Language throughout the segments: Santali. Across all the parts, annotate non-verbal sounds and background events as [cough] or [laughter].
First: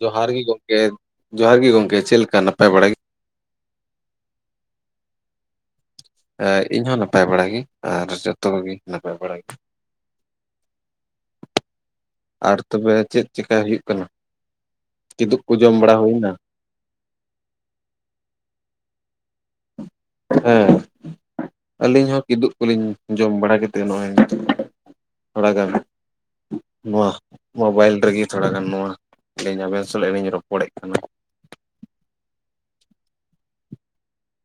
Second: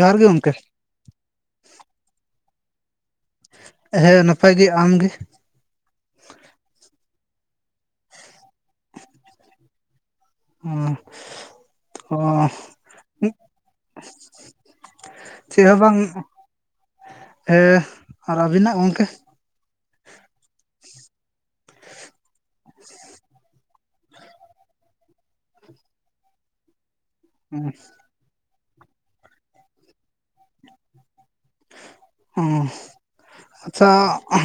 ᱡᱚᱦᱟᱨ ᱜᱮ ᱜᱚᱢᱠᱮ ᱡᱚᱦᱟᱨ ᱜᱮ ᱜᱚᱝᱠᱮ ᱪᱮᱫ ᱞᱮᱠᱟ ᱱᱟᱯᱟᱭ ᱵᱟᱲᱟ ᱜᱮ? ᱦᱮ ᱱᱟᱯᱟᱭ ᱜᱮ ᱟᱢ ᱜᱮ᱾ ᱤᱧ ᱦᱚᱸ ᱱᱟᱯᱟᱭ ᱵᱟᱲᱟ ᱜᱮ ᱟᱨ ᱡᱚᱛᱚ ᱠᱚᱜᱮ ᱱᱟᱯᱟᱭ ᱵᱟᱲᱟ ᱜᱮ᱾ ᱦᱩᱸ᱾ ᱟᱨ ᱛᱚᱵᱮ ᱪᱮᱫ ᱪᱮᱠᱟᱭ ᱦᱩᱭᱩᱜ ᱠᱟᱱᱟ, ᱠᱤᱫᱩᱜ ᱠᱚ ᱡᱚᱢ ᱵᱟᱲᱟ ᱦᱩᱭᱱᱟ? ᱦᱮ ᱟᱨ ᱟᱹᱵᱤᱱᱟᱜ ᱜᱚᱢᱠᱮ? ᱦᱮᱸ ᱟᱹᱞᱤᱧ ᱦᱚᱸ ᱠᱤᱫᱩᱵ ᱠᱚᱞᱤᱧ ᱡᱚᱢ ᱵᱟᱲᱟ ᱠᱟᱛᱮᱫ ᱱᱚᱜᱼᱚᱭ ᱛᱷᱚᱲᱟᱜᱟᱱ ᱱᱚᱣᱟ ᱢᱚᱵᱟᱭᱤᱞ ᱨᱮᱜᱮ ᱛᱷᱚᱲᱟᱜᱟᱱ ᱱᱚᱣᱟ ᱞᱤᱧ ᱟᱵᱮᱱ ᱥᱟᱞᱟᱜᱤᱧ ᱨᱚᱯᱚᱲᱮᱫ ᱠᱟᱱᱟ᱾ ᱚᱻ ᱟᱪᱷᱟ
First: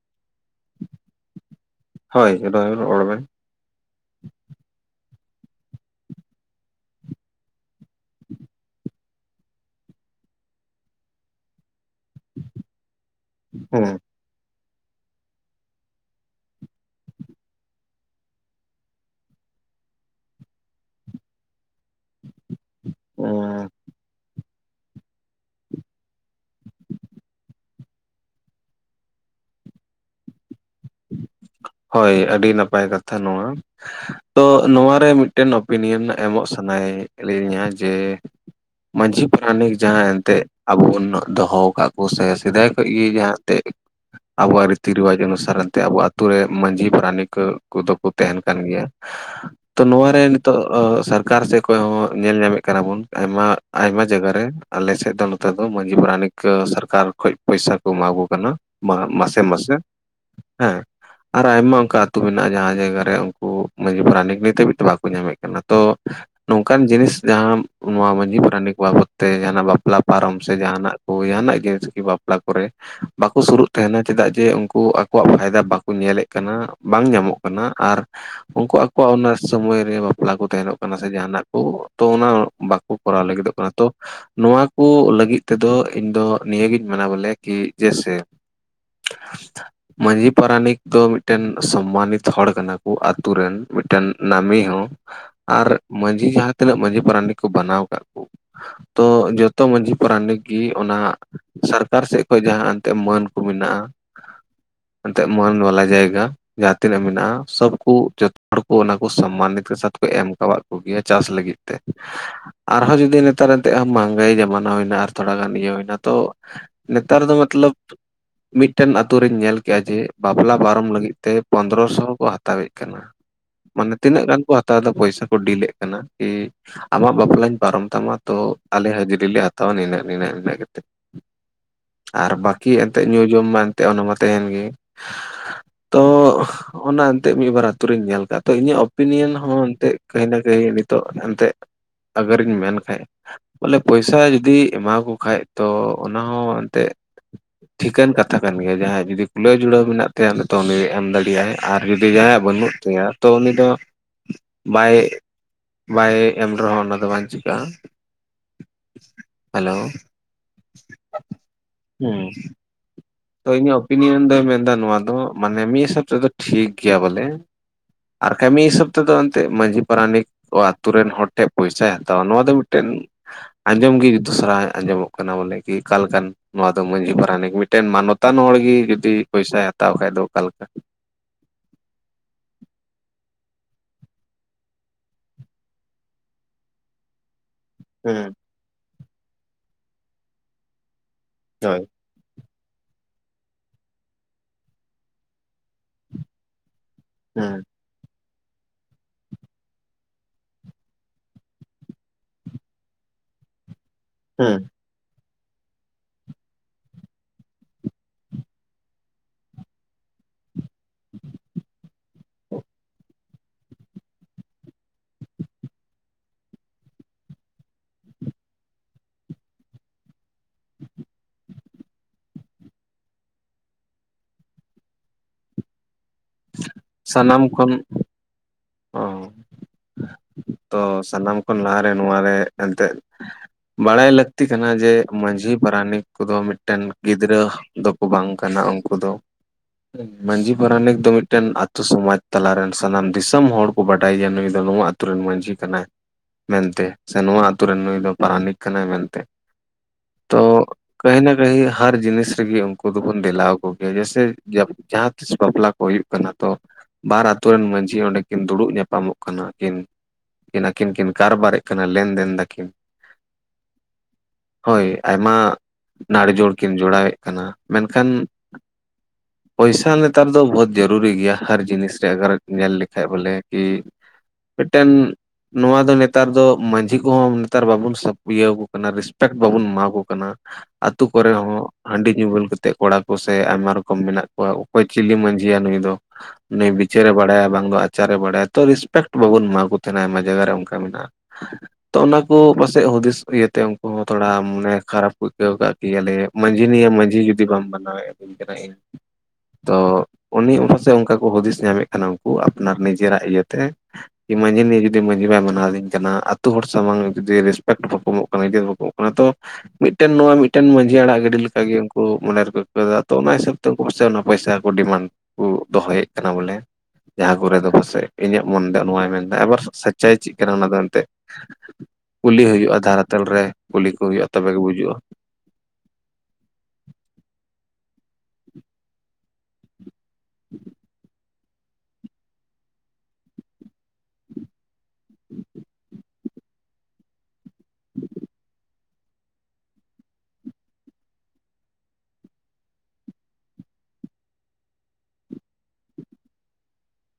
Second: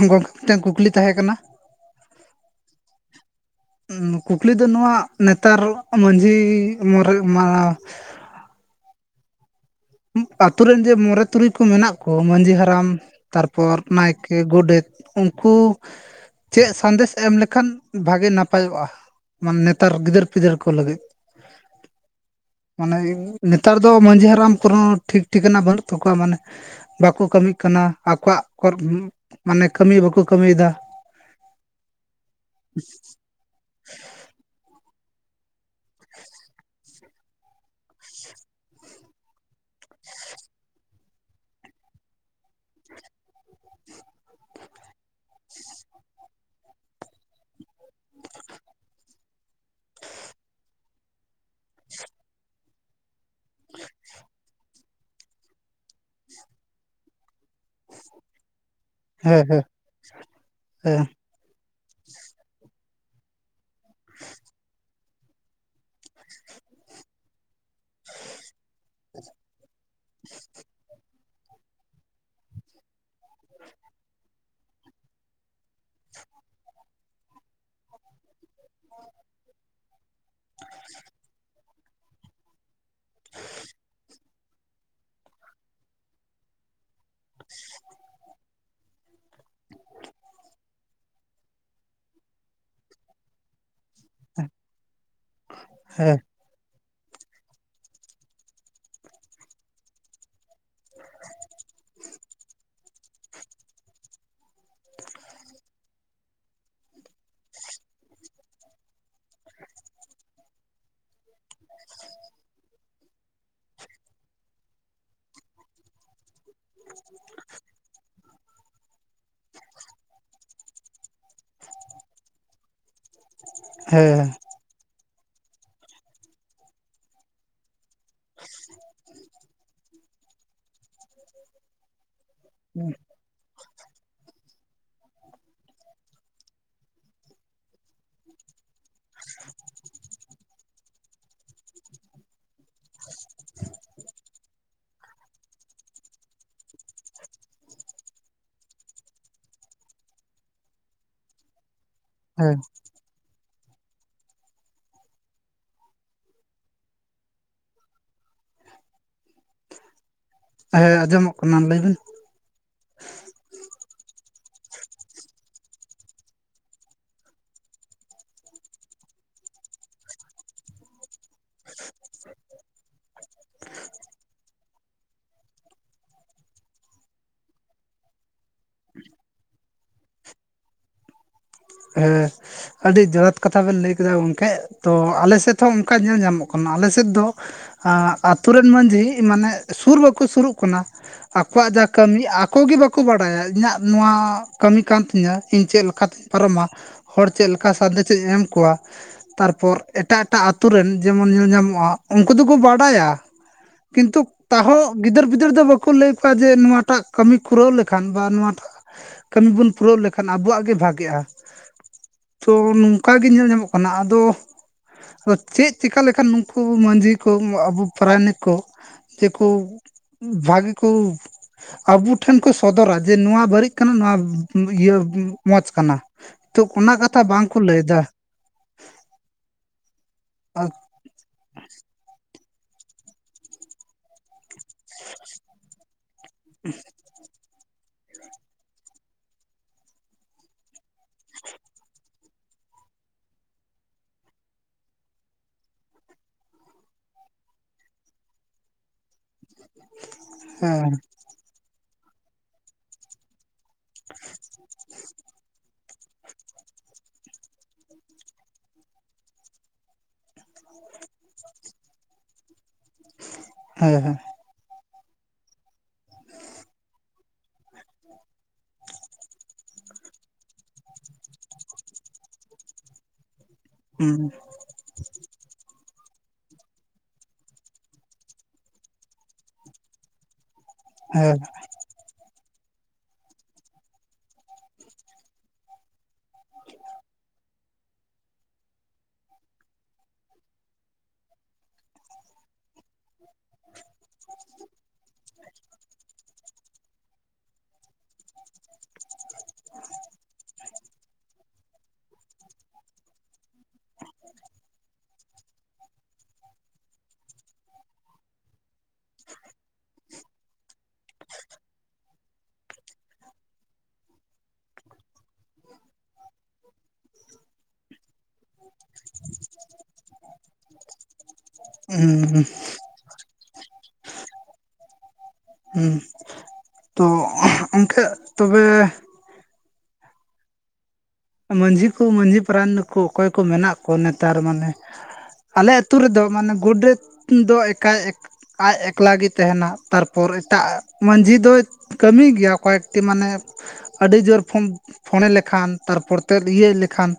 ᱜᱚᱝᱠᱮ ᱢᱤᱫ ᱴᱮᱱ ᱠᱩᱠᱞᱤ ᱛᱟᱦᱮᱸ ᱠᱟᱱᱟ ᱦᱳᱭ ᱨᱚᱦᱚᱭ ᱨᱚᱲ ᱵᱮᱱ ᱠᱩᱠᱞᱤ ᱫᱚ ᱱᱚᱣᱟ ᱱᱮᱛᱟᱨ ᱢᱟᱺᱡᱷᱤ ᱢᱬᱮ ᱢᱟᱱᱟᱣ [unintelligible] ᱟᱛᱩᱨ ᱨᱮᱱ ᱡᱮ ᱢᱚᱬᱮ ᱛᱩᱨᱩᱭ ᱠᱚ ᱢᱮᱱᱟᱜ ᱠᱚ ᱢᱟᱹᱡᱷᱤ ᱦᱟᱲᱟᱢ ᱛᱟᱨᱯᱚᱨ ᱦᱮᱸ ᱱᱟᱭ ᱠᱮ ᱜᱚᱰᱮᱛ ᱩᱝᱠᱩ ᱪᱮᱫ ᱥᱟᱸᱫᱮᱥ ᱮᱢ ᱞᱮᱠᱷᱟᱱ ᱵᱷᱟᱜᱮ ᱱᱟᱯᱟᱭᱚᱜᱼᱟ? ᱢᱟᱱᱮ ᱱᱮᱛᱟᱨ ᱜᱤᱫᱟᱹᱨ ᱯᱤᱫᱟᱹᱨ ᱠᱚ ᱞᱟᱹᱜᱤᱫ ᱢᱟᱱᱮ ᱱᱮᱛᱟᱨ ᱫᱚ ᱢᱟᱹᱡᱷᱤ ᱦᱟᱲᱟᱢ ᱠᱚᱨᱮ ᱦᱚᱸ ᱴᱷᱤᱠ ᱴᱷᱤᱠᱟᱹᱱᱟ ᱵᱟᱹᱱᱩᱜ ᱛᱟᱠᱚᱣᱟ ᱢᱟᱱᱮ ᱵᱟᱠᱚ ᱠᱟᱹᱢᱤᱜ ᱠᱟᱱᱟ ᱟᱠᱚᱣᱟᱜ ᱠᱚᱨᱮ ᱢᱟᱱᱮ ᱠᱟᱹᱢᱤ ᱵᱟᱠᱚ ᱠᱟᱹᱢᱤᱭᱫᱟ ᱦᱳᱭ ᱟᱹᱰᱤ ᱱᱟᱯᱟᱭ ᱠᱟᱛᱷᱟ ᱱᱚᱣᱟ᱾ ᱛᱚ ᱱᱚᱣᱟᱨᱮ ᱢᱤᱫ ᱴᱮᱱ ᱳᱯᱮᱱᱤᱭᱚᱱ ᱮᱢᱚᱜ ᱥᱟᱱᱟᱭᱮᱫ ᱞᱤᱧᱟ ᱡᱮ ᱢᱟᱹᱡᱷᱤ ᱯᱟᱨᱟᱱᱤᱠ ᱡᱟᱦᱟᱸ ᱮᱱᱛᱜ ᱟᱵᱚ ᱵᱚᱱ ᱫᱚᱦᱚ ᱠᱟᱜ ᱠᱚ ᱥᱮ ᱥᱮᱫᱟᱭ ᱠᱷᱚᱡ ᱜᱮ ᱡᱟᱦᱟᱸ ᱛᱮᱡ ᱟᱵᱚᱣᱟᱜ ᱨᱤᱛᱤ ᱨᱤᱵᱟᱡᱽ ᱚᱱᱩᱥᱟᱨᱟᱱ ᱛᱮ ᱟᱵᱚ ᱟᱛᱩ ᱨᱮ ᱢᱟᱹᱡᱷᱤ ᱯᱟᱨᱟᱱᱤᱠ ᱠᱚ ᱠᱚᱫᱚ ᱠᱚ ᱛᱟᱦᱮᱱ ᱠᱟᱱ ᱜᱮᱭᱟ ᱛᱚ ᱱᱚᱣᱟᱨᱮ ᱱᱤᱛᱚᱜ ᱥᱟᱨᱠᱟᱨ ᱥᱮᱫ ᱠᱷᱚᱡ ᱦᱚᱸ ᱧᱮᱞ ᱧᱟᱢᱮᱫ ᱠᱟᱱᱟ ᱵᱚᱱ ᱟᱭᱢᱟ ᱟᱭᱢᱟ ᱡᱟᱭᱜᱟᱨᱮ ᱟᱞᱮᱥᱮᱫ ᱫᱚ ᱱᱚᱛᱮ ᱫᱚ ᱢᱟᱹᱡᱷᱤ ᱯᱟᱨᱟᱱᱤᱠ ᱥᱟᱨᱠᱟᱨ ᱠᱷᱚᱡ ᱯᱚᱭᱥᱟ ᱠᱚ ᱮᱢᱟ ᱠᱚ ᱠᱟᱱᱟ᱾ ᱢᱟ ᱦᱮᱸ ᱢᱟᱥᱮ ᱢᱟᱥᱮ [unintelligible] ᱦᱮᱸ ᱟᱨ ᱟᱭᱢᱟ ᱚᱝᱠᱟ ᱟᱹᱛᱩ ᱢᱮᱱᱟᱜ-ᱟ ᱡᱟᱦᱟᱸ ᱡᱟᱭᱜᱟ ᱨᱮ ᱩᱝᱠᱩ ᱢᱟᱹᱡᱷᱤ ᱯᱟᱨᱟᱱᱤᱠ ᱱᱤᱛ ᱦᱟᱹᱵᱤᱡ ᱛᱮ ᱵᱟ ᱠᱚ ᱧᱟᱢᱮᱫ ᱠᱟᱱᱟ ᱛᱚ ᱱᱚᱝᱠᱟᱱ ᱡᱤᱱᱤᱥ ᱡᱟᱦᱟᱸᱢ ᱱᱚᱣᱟ ᱢᱟᱹᱡᱷᱤ ᱯᱟᱨᱟᱱᱤᱠ ᱠᱚᱣᱟᱜ ᱵᱟᱵᱚᱛ ᱛᱮ ᱡᱟᱦᱟᱱᱟᱜ ᱞᱟ ᱯᱟᱨᱟᱢ ᱥᱮ ᱡᱟᱦᱟᱱᱟᱜ ᱦᱳᱭ ᱡᱟᱦᱟᱱᱟᱜ ᱜᱮ ᱵᱟᱯᱞᱟ ᱠᱚᱨᱮ ᱵᱟᱠᱚ ᱥᱩᱨᱩᱜ ᱛᱟᱦᱮᱱᱟ ᱪᱮᱫᱟᱜ ᱡᱮ ᱩᱱᱠᱩ ᱟᱠ ᱠᱚᱣᱟᱜ ᱯᱷᱟᱹᱭᱫᱟ ᱵᱟᱠᱚ ᱧᱮᱞᱮᱫ ᱠᱟᱱᱟ ᱵᱟᱝ ᱧᱟᱢᱚᱜ ᱠᱟᱱᱟ ᱟᱨ ᱩᱝᱠᱩ ᱟᱠᱚᱣᱟᱜ ᱚᱱᱟ ᱥᱳᱢᱳᱭ ᱨᱮ ᱵᱟᱯᱞᱟ ᱠᱚ ᱛᱟᱦᱮᱱᱚᱜ ᱠᱟᱱᱟ ᱥᱮ ᱡᱟᱦᱟᱱᱟᱜ ᱠᱚ ᱛᱚ ᱚᱱᱟ ᱵᱟ ᱠᱚ ᱠᱚᱨᱟᱣ ᱞᱟᱹᱜᱤᱫᱚᱜ ᱠᱟᱱᱟ ᱛᱚ ᱱᱚᱣᱟ ᱠᱚ ᱞᱟᱹᱜᱤᱫ ᱛᱮᱫᱚ ᱤᱧ ᱫᱚ ᱱᱤᱭᱟᱹᱜᱤᱧ ᱢᱮᱱᱟ ᱵᱚᱞᱮ ᱠᱤ ᱡᱮᱥᱮ [unintelligible] ᱢᱟᱹᱡᱷᱤ ᱯᱟᱨᱟᱱᱤᱠ ᱫᱚ ᱢᱤᱫ ᱴᱮᱱ ᱥᱚᱢᱢᱟᱱᱤᱛ ᱦᱚᱲ ᱠᱟᱱᱟᱠᱚ ᱟᱛᱳ ᱨᱮᱱ ᱢᱤᱫ ᱴᱮᱱ ᱱᱟᱹᱢᱤ ᱦᱚᱸ [unintelligible] ᱟᱨ ᱦᱮᱸ ᱢᱟᱹᱡᱷᱤ ᱡᱟᱦᱟᱸ ᱛᱤᱱᱟᱹᱜ ᱢᱟᱹᱡᱷᱤ ᱯᱟᱨᱟᱱᱤᱠ ᱠᱚ ᱵᱟᱱᱟᱣ ᱠᱟᱜ ᱠᱚ ᱛᱚ ᱡᱚᱛᱚ ᱢᱟᱹᱡᱷᱤ ᱯᱟᱨᱟᱱᱤᱠ ᱠᱤ ᱚᱱᱟ ᱥᱟᱨᱠᱟᱨ ᱥᱮᱫ ᱠᱷᱚᱡ ᱡᱟᱦᱟᱸ ᱮᱱᱛᱮᱫ ᱢᱟᱹᱱ ᱠᱚ ᱢᱮᱱᱟᱹᱜ-ᱟ ᱮᱱᱛᱮᱜ ᱢᱟᱹᱱ ᱵᱟᱞᱟ ᱡᱟᱭᱜᱟ ᱡᱟᱦᱟᱸ ᱛᱤᱱᱟᱹᱜ ᱢᱮᱱᱟᱜ-ᱟ ᱥᱚᱵᱠᱩ ᱡᱚᱛᱚ ᱦᱚᱲ ᱠᱚ ᱚᱱᱟ ᱠᱚ ᱥᱚᱢᱢᱟᱱᱤᱛ ᱥᱟᱛ ᱠᱚ ᱮᱢ ᱠᱟᱣᱟᱫ ᱠᱩᱹᱜᱤᱭᱟ ᱪᱟᱥ ᱞᱟᱹᱜᱤᱫ ᱛᱮ᱾ ᱟᱨᱦᱚᱸ ᱡᱩᱫᱤ ᱱᱮᱛᱟᱨ ᱮᱱᱛᱮᱜ ᱦᱟᱢ ᱢᱟᱸᱜᱟᱭ ᱡᱚᱢᱟᱱᱟ ᱦᱩᱭᱱᱟ ᱟᱨ ᱛᱷᱚᱲᱟ ᱜᱟᱱ ᱤᱭᱟᱹ ᱦᱩᱭᱱᱟ ᱛᱚ ᱱᱮᱛᱟᱨ ᱫᱚ ᱢᱟᱛᱞᱟᱯ ᱢᱤᱫ ᱴᱮᱱ ᱟᱛᱩ ᱨᱮᱧ ᱧᱮᱞ ᱠᱮᱜᱟ ᱡᱮ ᱵᱟᱯᱞᱟ ᱯᱟᱨᱚᱢ ᱞᱟᱹᱜᱤᱫ ᱛᱮ ᱯᱚᱱᱫᱨᱚ ᱥᱚ ᱠᱚ ᱦᱟᱛᱟᱣᱮᱫ ᱠᱟᱱᱟ᱾ ᱢᱟᱱᱮ ᱛᱤᱱᱟᱹᱜ ᱦᱮᱸ ᱜᱟᱱ ᱠᱚ ᱦᱟᱛᱟᱣᱫᱟ ᱯᱚᱭᱥᱟ ᱠᱚ ᱰᱤᱞᱮᱫ ᱠᱟᱱᱟ ᱠᱤ ᱟᱢᱟᱜ ᱵᱟᱯᱞᱟᱧ ᱯᱟᱨᱚᱢ ᱛᱟᱢᱟ ᱛᱳ ᱟᱞᱮ ᱦᱟᱹᱡᱨᱤ ᱞᱮ ᱦᱟᱛᱟᱣᱟ ᱱᱤᱱᱟᱹᱜ ᱱᱤᱱᱟᱹᱜ ᱱᱤᱱᱟᱹᱜ ᱜᱟᱛᱮᱫ᱾ ᱟᱨ ᱵᱟᱹᱠᱤ ᱮᱱᱛᱮᱜ ᱧᱩ ᱡᱚᱢ ᱢᱟ ᱮᱱᱛᱮᱜ ᱚᱱᱟ ᱢᱟ ᱛᱮᱦᱮᱱ ᱜᱮ ᱛᱚᱻ ᱦᱚᱜᱚᱱᱟ ᱮᱱᱛᱮᱜ ᱢᱤᱫ ᱵᱟᱨ ᱟᱹᱛᱩ ᱨᱮᱧ ᱧᱮᱞ ᱠᱟᱜᱟ ᱛᱚ ᱤᱧᱟᱹᱜ ᱚᱯᱮᱱᱤᱭᱟᱹᱱ ᱦᱚᱸ ᱮᱱᱛᱮᱜ ᱠᱟᱹᱦᱤᱱᱟ ᱠᱟᱹᱦᱤ ᱱᱤᱛᱚᱜ ᱮᱱᱛᱮᱜ ᱟᱹᱜᱟᱨᱤᱧ ᱢᱮᱱ ᱠᱷᱟᱹᱡ ᱵᱚᱞᱮ ᱯᱚᱭᱥᱟ ᱡᱩᱫᱤ ᱮᱢᱟᱠᱚ ᱠᱷᱟᱡ ᱛᱚ ᱚᱱᱟ ᱦᱚᱸ ᱮᱱᱛᱮᱜ ᱴᱷᱤᱠᱟᱹᱱ ᱠᱟᱛᱷᱟ ᱠᱟᱱ ᱜᱮᱭᱟ ᱡᱟᱦᱟᱸ ᱡᱩᱫᱤ ᱠᱩᱞᱟᱹᱣ ᱡᱩᱲᱟᱹᱣ ᱢᱮᱱᱟᱜ ᱛᱟᱭᱟ ᱩᱱᱤᱛᱚ ᱩᱱᱤ ᱮᱢ ᱫᱟᱲᱮᱭᱟᱜ ᱟᱭ ᱟᱨ ᱡᱩᱫᱤ ᱡᱟᱦᱟᱸᱭᱟᱜ ᱦᱮᱸ ᱵᱟᱹᱱᱩᱜ ᱛᱟᱭᱟ ᱛᱚ ᱩᱱᱤ ᱫᱚ ᱵᱟᱭ ᱵᱟᱭ ᱮᱢ ᱨᱮᱦᱚᱸ ᱚᱱᱟ ᱫᱚ ᱵᱟᱝ ᱪᱤᱠᱟᱹᱜᱼᱟ ᱦᱮᱞᱳ ᱦᱮᱸ ᱟᱸᱡᱚᱢᱚᱜ ᱠᱟᱱᱟ ᱞᱟᱹᱭᱵᱤᱱ᱾ ᱦᱮᱸ ᱛᱚ ᱤᱧᱟᱹᱜ ᱚᱯᱤᱱᱤᱭᱚᱱ ᱫᱚᱭ ᱢᱮᱱᱫᱟ ᱱᱚᱣᱟ ᱫᱚ ᱢᱟᱱᱮ ᱢᱤᱫ ᱦᱤᱥᱟᱹᱵ ᱛᱮᱫᱚ ᱴᱷᱤᱠ ᱜᱮᱭᱟ ᱵᱚᱞᱮ ᱟᱨ ᱠᱟᱡ ᱢᱤᱫ ᱦᱤᱥᱟᱹᱵ ᱛᱮ ᱫᱚ ᱮᱱᱛᱮᱡ ᱢᱟᱡᱷᱤ ᱯᱟᱨᱟᱱᱤᱠ ᱚ ᱟᱛᱩ ᱨᱮᱱ ᱦᱚᱲ ᱴᱷᱮᱱ ᱯᱚᱭᱥᱟᱭ ᱦᱟᱛᱟᱣᱟ ᱱᱚᱣᱟ ᱫᱚ ᱢᱤᱫᱴᱮᱱ ᱟᱸᱡᱚᱢ ᱜᱮ ᱫᱩᱥᱟᱨᱟ ᱟᱸᱡᱚᱢᱚᱜ ᱠᱟᱱᱟ ᱵᱚᱞᱮ ᱠᱤ ᱚᱠᱟ ᱞᱮᱠᱟᱱ ᱱᱚᱣᱟ ᱫᱚ ᱢᱟᱺᱡᱷᱤ ᱯᱟᱨᱟᱱᱤᱠ ᱢᱤᱫ ᱢᱤᱫᱴᱮᱱ ᱢᱟᱱᱚᱛᱟᱱ ᱦᱚᱲ ᱜᱮ ᱡᱩᱫᱤ ᱯᱚᱭᱥᱟᱭ ᱦᱟᱛᱟᱣ ᱠᱷᱟᱡ ᱫᱚ ᱚᱠᱟᱞᱮᱠᱟ ᱦᱮᱸ ᱟᱹᱰᱤ ᱡᱚᱛᱷᱟᱛ ᱠᱟᱛᱷᱟ ᱵᱮᱱ ᱞᱟᱹᱭ ᱠᱮᱫᱟ ᱜᱚᱝᱠᱮ ᱛᱚ ᱟᱞᱮ ᱥᱮᱫ ᱦᱚᱸ ᱚᱱᱠᱟ ᱧᱮᱞ ᱧᱟᱢᱚᱜ ᱠᱟᱱᱟ ᱟᱞᱮ ᱥᱮᱫ ᱫᱚ ᱟ ᱦᱮᱸ ᱟᱛᱳ ᱨᱮᱱ ᱢᱟᱺᱡᱷᱤ ᱢᱟᱱᱮ ᱥᱩᱨ ᱵᱟᱠᱚ ᱥᱩᱨᱩᱜ ᱠᱟᱱᱟ ᱟᱠᱚᱣᱟᱜ ᱦᱳᱭ ᱡᱟ ᱠᱟᱹᱢᱤ ᱟᱠᱚ ᱜᱮ ᱵᱟᱠᱚ ᱵᱟᱰᱟᱭᱟ ᱤᱧᱟᱹᱜ ᱱᱚᱣᱟ ᱠᱟᱹᱢᱤ ᱠᱟᱱ ᱛᱤᱧᱟᱹ ᱤᱧ ᱪᱮᱫ ᱞᱮᱠᱟᱛᱮ ᱯᱟᱨᱚᱢᱟ ᱦᱚᱲ ᱪᱮᱫ ᱦᱮᱸ ᱞᱮᱠᱟ ᱥᱟᱸᱫᱮᱥᱮᱧ ᱮᱢ ᱠᱚᱣᱟ᱾ ᱛᱟᱨᱯᱚᱨ ᱮᱴᱟᱜ ᱮᱴᱟᱜ ᱟᱛᱩ ᱨᱮᱱ ᱡᱮᱢᱚᱱ ᱧᱮᱞ ᱧᱟᱢᱚᱜᱼᱟ ᱩᱱᱠᱩ ᱫᱚᱠᱚ ᱵᱟᱰᱟᱭᱟ᱾ ᱠᱤᱱᱛᱩ ᱦᱮᱸ ᱛᱟᱦᱚᱸ ᱜᱤᱫᱟᱹᱨ ᱯᱤᱫᱟᱹᱨ ᱫᱚ ᱵᱟᱠᱚ ᱞᱟᱹᱭ ᱟᱠᱚᱣᱟ ᱡᱮ ᱱᱚᱣᱟᱴᱟᱜ ᱠᱟᱹᱢᱤ ᱠᱩᱨᱟᱹᱣ ᱞᱮᱠᱷᱟᱱ ᱵᱟ ᱱᱚᱣᱟᱴᱟᱜ ᱠᱟᱹᱢᱤ ᱵᱚᱱ ᱯᱩᱨᱟᱹᱣ ᱞᱮᱠᱷᱟᱱ ᱟᱵᱚᱣᱟᱜ ᱜᱮ ᱵᱷᱟᱜᱮᱜᱼᱟ ᱛᱚ ᱱᱚᱝᱠᱟ ᱜᱮ ᱧᱮᱞ ᱧᱟᱢᱚᱜ ᱠᱟᱱᱟ ᱟᱫᱚ ᱟᱫᱚ ᱪᱮᱫ ᱪᱤᱠᱟᱹ ᱞᱮᱠᱷᱟᱱ ᱱᱩᱠᱩ ᱢᱟᱹᱡᱷᱤ ᱠᱚ ᱟᱵᱚ ᱯᱟᱨᱟᱭᱱᱤᱠ ᱠᱚ ᱡᱮᱠᱚ ᱵᱷᱟᱜᱮ ᱠᱚ ᱟᱵᱩ ᱴᱷᱮᱱ ᱠᱚ ᱥᱚᱫᱚᱨᱟ ᱡᱮ ᱱᱚᱣᱟ ᱵᱟᱹᱲᱤᱡ ᱠᱟᱱᱟ ᱱᱚᱣᱟ ᱤᱭᱟᱹ ᱢᱚᱸᱡᱽ ᱠᱟᱱᱟ ᱛᱚ ᱚᱱᱟ ᱠᱟᱛᱷᱟ ᱥᱟᱱᱟᱢ ᱵᱟᱝᱠᱚ ᱠᱷᱚᱱ ᱞᱟᱹᱭ ᱫᱟ ᱚ ᱛᱚ ᱥᱟᱱᱟᱢ ᱠᱷᱚᱱ ᱞᱟᱦᱟᱨᱮ ᱱᱚᱣᱟ ᱨᱮ ᱮᱱᱛᱮᱫ ᱵᱟᱲᱟᱭ ᱞᱟᱹᱠᱛᱤ ᱠᱟᱱᱟ ᱡᱮ ᱢᱟᱹᱡᱷᱤ ᱯᱟᱨᱟᱱᱤᱠ ᱠᱚᱫᱚ ᱢᱤᱫᱴᱮᱱ ᱜᱤᱫᱽᱨᱟᱹ ᱫᱚᱠᱚ ᱵᱟᱝ ᱠᱟᱱᱟ ᱩᱱᱠᱩ ᱫᱚ ᱢᱟᱹᱡᱷᱤ ᱯᱟᱨᱟᱱᱤᱠ ᱫᱚ ᱢᱤᱫᱴᱮᱱ ᱟᱛᱳ ᱥᱚᱢᱟᱡᱽ ᱛᱟᱞᱟᱨᱮᱱ ᱥᱟᱱᱟᱢ ᱫᱤᱥᱚᱢ ᱦᱚᱲ ᱠᱚ ᱵᱟᱰᱟᱭ ᱜᱮᱭᱟ ᱱᱩᱭ ᱫᱚ ᱱᱚᱣᱟ ᱟᱛ ᱨᱮᱱ ᱢᱟᱹᱡᱷᱤ ᱠᱟᱱᱟᱭ ᱢᱮᱱᱛᱮ ᱥᱮ ᱱᱚᱣᱟ ᱟᱛᱩᱨ ᱨᱮᱱ ᱱᱩᱭ ᱫᱚ ᱯᱟᱨᱟᱱᱤᱠ ᱠᱟᱱᱟᱭ ᱢᱮᱱᱛᱮ ᱛᱚ ᱦᱮᱸ ᱠᱟᱹᱦᱤᱱᱟ ᱠᱟᱹᱦᱤ ᱦᱟᱨ ᱡᱤᱱᱤᱥ ᱨᱮᱜᱮ ᱩᱱᱠᱩ ᱫᱚᱵᱚᱱ ᱫᱮᱞᱟᱣ ᱠᱚ ᱜᱮᱭᱟ ᱡᱮᱥᱮ ᱡᱟᱦᱟᱸ ᱛᱤᱥ ᱵᱟᱯᱞᱟ ᱠᱚ ᱦᱩᱭᱩᱜ ᱠᱟᱱᱟ ᱛᱚ ᱵᱟᱨ ᱟᱛᱳ ᱨᱮᱱ ᱢᱟᱹᱡᱷᱤ ᱚᱸᱰᱮ ᱠᱤᱱ ᱫᱩᱲᱩᱵ ᱧᱟᱯᱟᱢᱚᱜ ᱠᱟᱱᱟ ᱠᱤᱱ ᱟᱹᱠᱤᱱ ᱠᱤᱱ ᱠᱟᱨᱵᱟᱨᱮᱜ ᱠᱟᱱᱟ ᱞᱮᱱᱫᱮᱱ ᱫᱟᱹᱠᱤᱱ ᱦᱮᱸ ᱦᱮᱸ ᱦᱳᱭ ᱟᱭᱢᱟ ᱱᱟᱲᱡᱳᱲ ᱠᱤᱱ ᱡᱚᱲᱟᱣᱮᱫ ᱠᱟᱱᱟ ᱢᱮᱱᱠᱷᱟᱱ ᱯᱚᱭᱥᱟ ᱱᱮᱛᱟᱨ ᱫᱚ ᱵᱚᱦᱩᱛ ᱡᱚᱨᱩᱨᱤ ᱜᱮᱭᱟ ᱦᱟᱨ ᱡᱤᱱᱤᱥ ᱨᱮ ᱟᱜᱟᱨ ᱧᱮᱞ ᱞᱮᱠᱷᱟᱡ ᱵᱚᱞᱮ ᱠᱤ ᱦᱩ ᱢᱤᱫᱴᱮᱱ ᱱᱚᱣᱟ ᱫᱚ ᱱᱮᱛᱟᱨ ᱫᱚ ᱢᱟᱹᱡᱷᱤ ᱠᱚᱦᱚᱸ ᱱᱮᱛᱟᱨ ᱵᱟᱵᱚᱱ ᱤᱭᱟᱹ ᱟᱠᱚ ᱠᱟᱱᱟ ᱨᱮᱥᱯᱮᱠᱴ ᱵᱟᱵᱚᱱ ᱮᱢᱟ ᱠᱚ ᱠᱟᱱᱟ᱾ ᱟᱛᱳ ᱠᱚᱨᱮ ᱦᱮᱸ ᱦᱚᱸ ᱦᱟᱺᱰᱤ ᱧᱩ ᱵᱩᱞ ᱠᱟᱛᱮᱫ ᱠᱚᱲᱟ ᱠᱚᱥᱮ ᱟᱭᱢᱟ ᱨᱚᱠᱚᱢ ᱢᱮᱱᱟᱜ ᱠᱚᱣᱟ ᱚᱠᱚᱭ ᱪᱤᱞᱤ ᱢᱟᱹᱡᱷᱤᱭᱟ ᱱᱩᱭ ᱫᱚ ᱩᱱᱤ ᱵᱤᱪᱟᱹᱨᱮ ᱵᱟᱲᱟᱭᱟ ᱵᱟᱝ ᱫᱚ ᱟᱡ ᱫᱟᱨᱮ ᱵᱟᱲᱟᱭᱟ ᱛᱚ ᱨᱮᱥᱯᱮᱠᱴ ᱵᱟᱵᱚᱱ ᱮᱢᱟ ᱠᱚ ᱛᱟᱦᱮᱱᱟ ᱟᱭᱢᱟ ᱡᱟᱭᱜᱟ ᱨᱮ ᱚᱱᱠᱟ ᱢᱮᱱᱟᱜᱼᱟ ᱛᱚ ᱚᱱᱟ ᱠᱚ ᱯᱟᱥᱮᱡ ᱦᱩᱫᱤᱥ ᱤᱭᱟᱹᱛᱮ ᱩᱱᱠᱩ ᱦᱚᱸ ᱛᱷᱚᱲᱟ ᱢᱟᱱᱮ ᱠᱷᱟᱨᱟᱯ ᱠᱚ ᱟᱹᱭᱠᱟᱹᱣ ᱠᱟᱜ᱾ ᱠᱮᱭᱟᱞᱮ ᱢᱟᱹᱡᱷᱤ ᱱᱤᱭᱟᱹ ᱢᱟᱹᱡᱷᱤ ᱡᱩᱫᱤ ᱵᱟᱢ ᱢᱟᱱᱟᱣ [unintelligible] ᱛᱚ ᱩᱱᱤ ᱯᱟᱥᱮᱡ ᱚᱱᱠᱟ ᱠᱚ ᱦᱩᱫᱤᱥ ᱧᱟᱢᱮᱫ ᱠᱟᱱᱟ ᱩᱱᱠᱩ ᱟᱯᱱᱟᱨ ᱱᱤᱡᱮᱨᱟᱜ ᱤᱭᱟᱹᱛᱮ᱾ ᱢᱟᱹᱡᱷᱤ ᱱᱤᱭᱟᱹ ᱡᱩᱫᱤ ᱢᱟᱹᱡᱷᱤ ᱵᱟᱭ ᱢᱟᱱᱟᱣᱫᱤᱧ ᱠᱟᱱᱟ, ᱟᱛᱳ ᱦᱚᱲ ᱥᱟᱢᱟᱝ ᱡᱩᱫᱤ ᱨᱮᱥᱯᱮᱠᱴ ᱵᱟᱠᱚ ᱮᱢᱚᱜ ᱠᱟᱱᱟ, ᱵᱟᱠᱚ [inaudible] ᱚᱱᱟ ᱛᱚ ᱢᱤᱫᱴᱮᱱ ᱱᱚᱣᱟ ᱢᱤᱫᱴᱮᱱ, ᱢᱟᱹᱡᱷᱤ ᱟᱲᱟᱜ ᱜᱟᱹᱰᱤ ᱞᱮᱠᱟᱜᱮ, ᱩᱱᱠᱩ ᱢᱚᱱᱮ ᱨᱮᱠᱚ ᱟᱹᱭᱠᱟᱹᱣ ᱫᱟ ᱛᱚ ᱚᱱᱟ ᱦᱤᱥᱟᱹᱵ ᱛᱚ ᱩᱱᱠᱩ ᱯᱟᱥᱮ ᱚᱱᱟ ᱯᱚᱭᱥᱟ ᱠᱚ ᱰᱤᱢᱟᱱᱰ ᱠᱚ ᱫᱚᱦᱚᱭᱮᱫ ᱠᱟᱱᱟ ᱵᱚᱞᱮ ᱡᱟᱦᱟᱸ ᱠᱚᱨᱮ ᱫᱚ ᱯᱟᱥᱮᱡ, ᱤᱧᱟᱹᱜ ᱢᱚᱱ ᱫᱚ ᱱᱚᱟᱭ ᱢᱮᱱᱫᱟ, ᱟᱵᱟᱨ ᱥᱟᱪᱟᱭ ᱪᱮᱫ ᱠᱟᱱᱟ ᱚᱱᱟ ᱫᱚ ᱮᱱᱛᱮᱫ ᱩ ᱦᱩᱸ, ᱦᱳᱴᱮᱞ ᱨᱮ ᱠᱩᱞᱤ ᱠᱚ ᱦᱩᱭᱩᱜᱼᱟ, ᱛᱚᱵᱮᱜᱮ ᱵᱩᱡᱩᱜᱼᱟ᱾ ᱦᱩ ᱛᱚ ᱚᱱᱠᱟ ᱛᱚᱵᱮ [inaudible] [inaudible] ᱢᱟᱹᱡᱷᱤ ᱠᱚ ᱢᱟᱹᱡᱷᱤ ᱯᱟᱨᱟᱱᱤᱠ ᱠᱚ, ᱚᱠᱚᱭ ᱠᱚ ᱢᱮᱱᱟᱜ ᱠᱚ ᱱᱮᱛᱟᱨ ᱢᱟᱱᱮ ᱟᱞᱮ ᱟᱹᱛᱩ ᱨᱮᱫᱚ, ᱢᱟᱱᱮ ᱜᱳᱰᱮᱛ ᱫᱚ ᱮᱠᱟ ᱟᱡ ᱮᱠᱞᱟ ᱜᱮ ᱛᱟᱦᱮᱸᱱᱟ᱾ ᱛᱟᱨᱯᱚᱨᱮ ᱮᱴᱟᱜ ᱢᱟᱺᱡᱷᱤ ᱫᱚᱭ, ᱠᱟᱹᱢᱤ ᱜᱮᱭᱟ ᱠᱚᱭᱮᱠᱴᱤ ᱢᱟᱱᱮ᱾ ᱟᱹᱰᱤ ᱡᱳᱨ ᱯᱷᱳᱱᱮ ᱞᱮᱠᱷᱟᱱ, ᱛᱟᱨᱯᱚᱨᱮ ᱛᱮ ᱤᱭᱟᱹ ᱞᱮᱠᱷᱟᱱ᱾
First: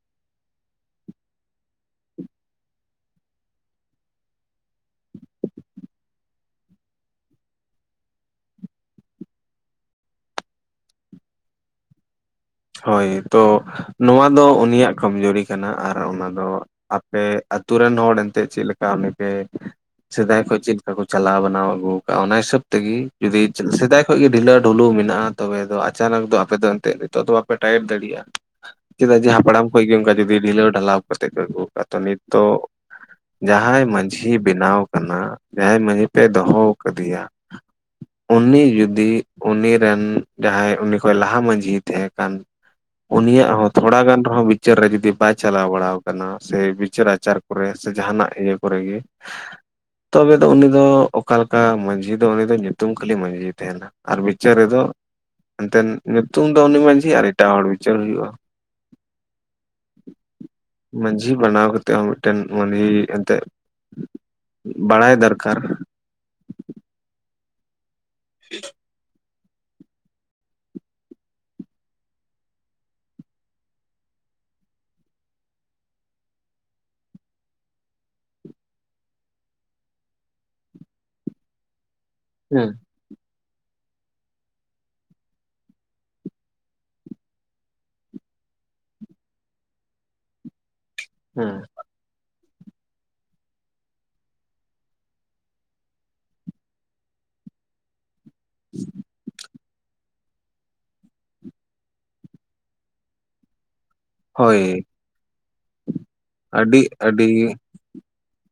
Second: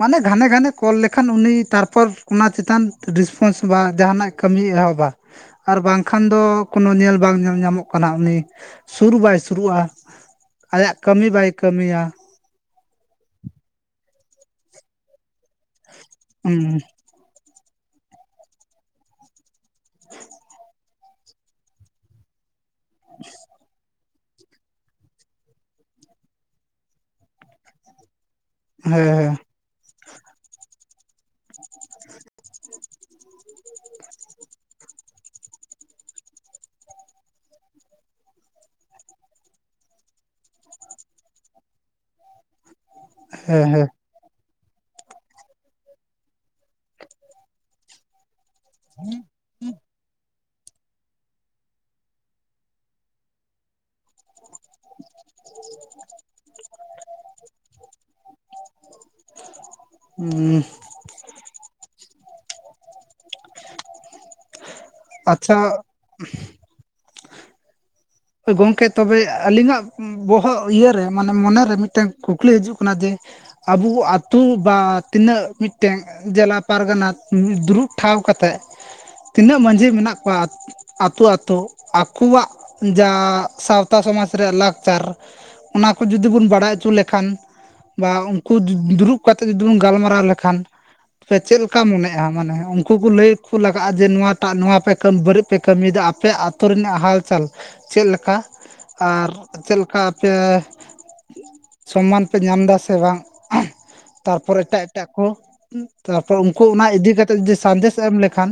ᱢᱟᱱᱮ ᱜᱷᱟᱱᱮ ᱜᱷᱟᱱᱮ ᱠᱚᱞ ᱞᱮᱠᱷᱟᱱ, ᱩᱱᱤ ᱛᱟᱨᱯᱚᱨ ᱚᱱᱟ ᱪᱮᱛᱟᱱ ᱨᱮᱥᱯᱚᱱᱥ ᱵᱟ ᱡᱟᱦᱟᱱᱟᱜ ᱠᱟᱹᱢᱤᱭ ᱮᱦᱚᱵᱟ ᱾ ᱟᱨ ᱵᱟᱝᱠᱷᱟᱱ ᱫᱚ ᱠᱳᱱᱳ, ᱧᱮᱞ ᱵᱟᱝ ᱧᱮᱞ ᱧᱟᱢᱚᱜ ᱠᱟᱱᱟ, ᱩᱱᱤ ᱥᱩᱨ ᱵᱟᱭ ᱥᱩᱨᱩᱜᱼᱟ᱾ ᱟᱭᱟᱜ ᱠᱟᱹᱢᱤ ᱵᱟᱭ ᱠᱟᱹᱢᱤᱭᱟ᱾ ᱦᱳᱭ ᱛᱚ ᱱᱚᱶᱟ ᱫᱚ ᱩᱱᱤᱭᱟᱜ ᱠᱟᱢᱡᱩᱨᱤ ᱠᱟᱱᱟ ᱟᱨ ᱚᱱᱟ ᱫᱚ᱾ ᱦᱩᱸ [unintelligible] ᱟᱯᱮ ᱟᱛᱳ ᱨᱮᱱ ᱦᱚᱲ ᱮᱱᱛᱮᱫ ᱪᱮᱫ ᱞᱮᱠᱟ ᱩᱱᱤ ᱯᱮ ᱥᱮᱫᱟᱭ ᱠᱷᱚᱡ ᱪᱮᱫ ᱞᱮᱠᱟ ᱠᱚ ᱪᱟᱞᱟᱣ ᱵᱟᱱᱟᱣ ᱟᱹᱜᱩᱣ ᱠᱟᱜᱼᱟ ᱚᱱᱟ ᱦᱤᱥᱟᱹᱵ ᱛᱮ᱾ ᱛᱮᱜᱮ ᱡᱩᱫᱤ ᱥᱮᱫᱟᱭ ᱠᱷᱚᱡ ᱜᱮ ᱰᱷᱤᱞᱟᱹ ᱰᱷᱩᱞᱩ ᱢᱮᱱᱟᱜᱼᱟ, ᱛᱚᱵᱮ ᱫᱚ ᱟᱪᱟᱱᱚᱠ ᱫᱚ ᱟᱯᱮ ᱫᱚ ᱮᱱᱛᱮᱫ ᱱᱤᱛᱚᱜ ᱫᱚ ᱵᱟᱯᱮ ᱴᱟᱭᱤᱴ ᱫᱟᱲᱮᱜᱼᱟ, ᱦᱮᱸ ᱪᱮᱫᱟᱜ ᱡᱮ ᱦᱮᱸ ᱦᱟᱯᱲᱟᱢ ᱠᱷᱚᱡ ᱜᱮ ᱚᱱᱠᱟ ᱡᱩᱫᱤ ᱰᱷᱤᱞᱟᱹᱣ, ᱰᱷᱟᱞᱟᱣ ᱠᱟᱛᱮ ᱯᱮ ᱟᱹᱜᱩᱣ ᱠᱟᱫ-ᱟ ᱛᱚ ᱱᱤᱛ ᱫᱚ᱾ ᱡᱟᱦᱟᱸᱭ ᱢᱟᱺᱡᱷᱤ ᱵᱮᱱᱟᱣ ᱠᱟᱱᱟ, ᱡᱟᱦᱟᱸᱭ ᱢᱟᱺᱡᱷᱤ ᱯᱮ ᱫᱚᱦᱚ ᱠᱟᱹᱫᱮᱭᱟ ᱩᱱᱤ ᱡᱩᱫᱤ ᱩᱱᱤᱨᱮᱱ ᱡᱟᱦᱟᱸᱭ ᱩᱱᱤ, ᱠᱷᱚᱱ ᱞᱟᱦᱟ ᱢᱟᱺᱡᱷᱤ ᱛᱮᱦᱮᱸ ᱠᱟᱱ ᱩᱱᱤᱭᱟᱜ ᱦᱮᱸ ᱦᱚᱸ, ᱦᱮᱸ ᱛᱷᱚᱲᱟ ᱜᱟᱱ ᱨᱮᱦᱚᱸ᱾ [unintelligible] ᱵᱤᱪᱟᱹᱨ ᱨᱮ ᱡᱩᱫᱤ ᱵᱟᱭ ᱪᱟᱞᱟᱣ ᱵᱟᱲᱟᱣ ᱠᱟᱱᱟ, ᱥᱮ ᱵᱤᱪᱟᱹᱨ ᱟᱪᱟᱨ ᱠᱚᱨᱮ ᱥᱮ ᱡᱟᱦᱟᱱᱟᱜ ᱤᱭᱟᱹ ᱠᱚᱨᱮ ᱜᱮ ᱛᱚᱵᱮ ᱫᱚ ᱩᱱᱤ ᱫᱚ, ᱚᱠᱟ ᱞᱮᱠᱟ ᱢᱟᱺᱡᱷᱤ ᱫᱚ ᱩᱱᱤ ᱫᱚ, ᱧᱩᱛᱩᱢ ᱠᱷᱟᱹᱞᱤ ᱢᱟᱺᱡᱷᱤ ᱛᱮᱦᱮᱱᱟ᱾ ᱟᱨ ᱵᱤᱪᱟᱹᱨ ᱨᱮᱫᱚ ᱮᱱᱛᱮᱱ ᱧᱩᱛᱩᱢ ᱛᱚ ᱩᱱᱤ ᱢᱟᱺᱡᱷᱤ, ᱟᱨ ᱮᱴᱟᱜ ᱦᱚᱲ ᱵᱤᱪᱟᱹᱨ ᱦᱩᱭᱩᱜᱼᱟ᱾ ᱦᱩᱸ ᱢᱟᱺᱡᱷᱤ ᱵᱟᱱᱟᱣ ᱠᱟᱛᱮᱫ ᱦᱚᱸ, ᱢᱤᱫᱴᱮᱱ ᱩᱱᱤ ᱮᱱᱛᱮᱫ ᱵᱟᱲᱟᱭ ᱟᱪᱪᱷᱟ ᱫᱟᱨᱠᱟᱨ᱾ ᱜᱚᱝᱠᱮ ᱛᱚᱵᱮ ᱟᱹᱞᱤᱧᱟᱜ ᱵᱚᱦᱚᱜ ᱤᱭᱟᱹᱨᱮ, ᱢᱟᱱᱮ ᱢᱚᱱᱮ ᱨᱮ ᱢᱤᱫᱴᱮᱱ ᱠᱩᱠᱞᱤ ᱦᱤᱡᱩᱜ ᱠᱟᱱᱟ ᱡᱮ? ᱟᱵᱩ ᱟᱛᱩ ᱵᱟ ᱛᱤᱱᱟᱹᱜ ᱢᱤᱫᱴᱮᱜ ᱡᱟᱞᱟ ᱯᱟᱨᱜᱟᱱᱟ ᱫᱩᱲᱩᱵ ᱴᱷᱟᱶ ᱠᱟᱛᱮᱫ᱾ ᱛᱤᱱᱟᱹᱜ ᱢᱟᱺᱡᱷᱤ ᱢᱮᱱᱟᱜ ᱠᱚᱣᱟ, ᱟᱹᱛᱳ ᱟᱛᱳ ᱟᱠᱚᱣᱟᱜ ᱦᱮᱸ, ᱡᱟ ᱥᱟᱶᱛᱟ ᱥᱚᱢᱟᱡᱽ ᱨᱮᱭᱟᱜ ᱞᱟᱠᱪᱟᱨ, ᱚᱱᱟ ᱠᱚ ᱡᱩᱫᱤ ᱵᱚᱱ ᱵᱟᱲᱟᱭ ᱪᱩ ᱞᱮᱠᱷᱟᱱ᱾ ᱵᱟ ᱩᱱᱠᱩ ᱫᱩᱨᱩᱜ ᱠᱟᱛᱮᱫ ᱡᱩᱫᱤ, ᱵᱚᱱ ᱜᱟᱞᱢᱟᱨᱟᱣ ᱞᱮᱠᱷᱟᱱ ᱛᱚᱵᱮ ᱦᱮᱸ ᱪᱮᱫ ᱞᱮᱠᱟ ᱠᱟ ᱢᱚᱱᱮᱜᱼᱟ ᱢᱟᱱᱮ ᱩᱱᱠᱩ ᱠᱚ ᱞᱟᱹᱭ ᱠᱚ, ᱞᱟᱜᱟᱜᱼᱟ ᱡᱮ ᱱᱚᱣᱟ ᱴᱟᱜ ᱱᱚᱣᱟ, ᱯᱮ ᱵᱟᱹᱲᱤᱡ ᱯᱮ ᱠᱟᱹᱢᱤᱭᱮᱫᱟ ᱟᱯᱮ᱾ ᱟᱛᱳ ᱨᱮᱱᱟᱜ ᱦᱟᱞᱪᱟᱞ ᱪᱮᱫ ᱞᱮᱠᱟ ᱟᱨ ᱪᱮᱫ ᱞᱮᱠᱟ ᱟᱯᱮ, ᱥᱚᱢᱢᱟᱱ ᱯᱮ ᱧᱟᱢ ᱫᱟ ᱥᱮ ᱵᱟᱝ? ᱛᱟᱨᱯᱚᱨᱮ ᱮᱴᱟᱜ ᱦᱳᱭ ᱮᱴᱟᱜ ᱠᱚ, ᱛᱟᱨᱯᱚᱨᱮ ᱩᱱᱠᱚ ᱟᱹᱰᱤ ᱚᱱᱟ ᱤᱫᱤ ᱟᱹᱰᱤ ᱠᱟᱛᱮ ᱡᱩᱫᱤ ᱥᱟᱸᱫᱮᱥ ᱮᱢ ᱞᱮᱠᱷᱟᱱ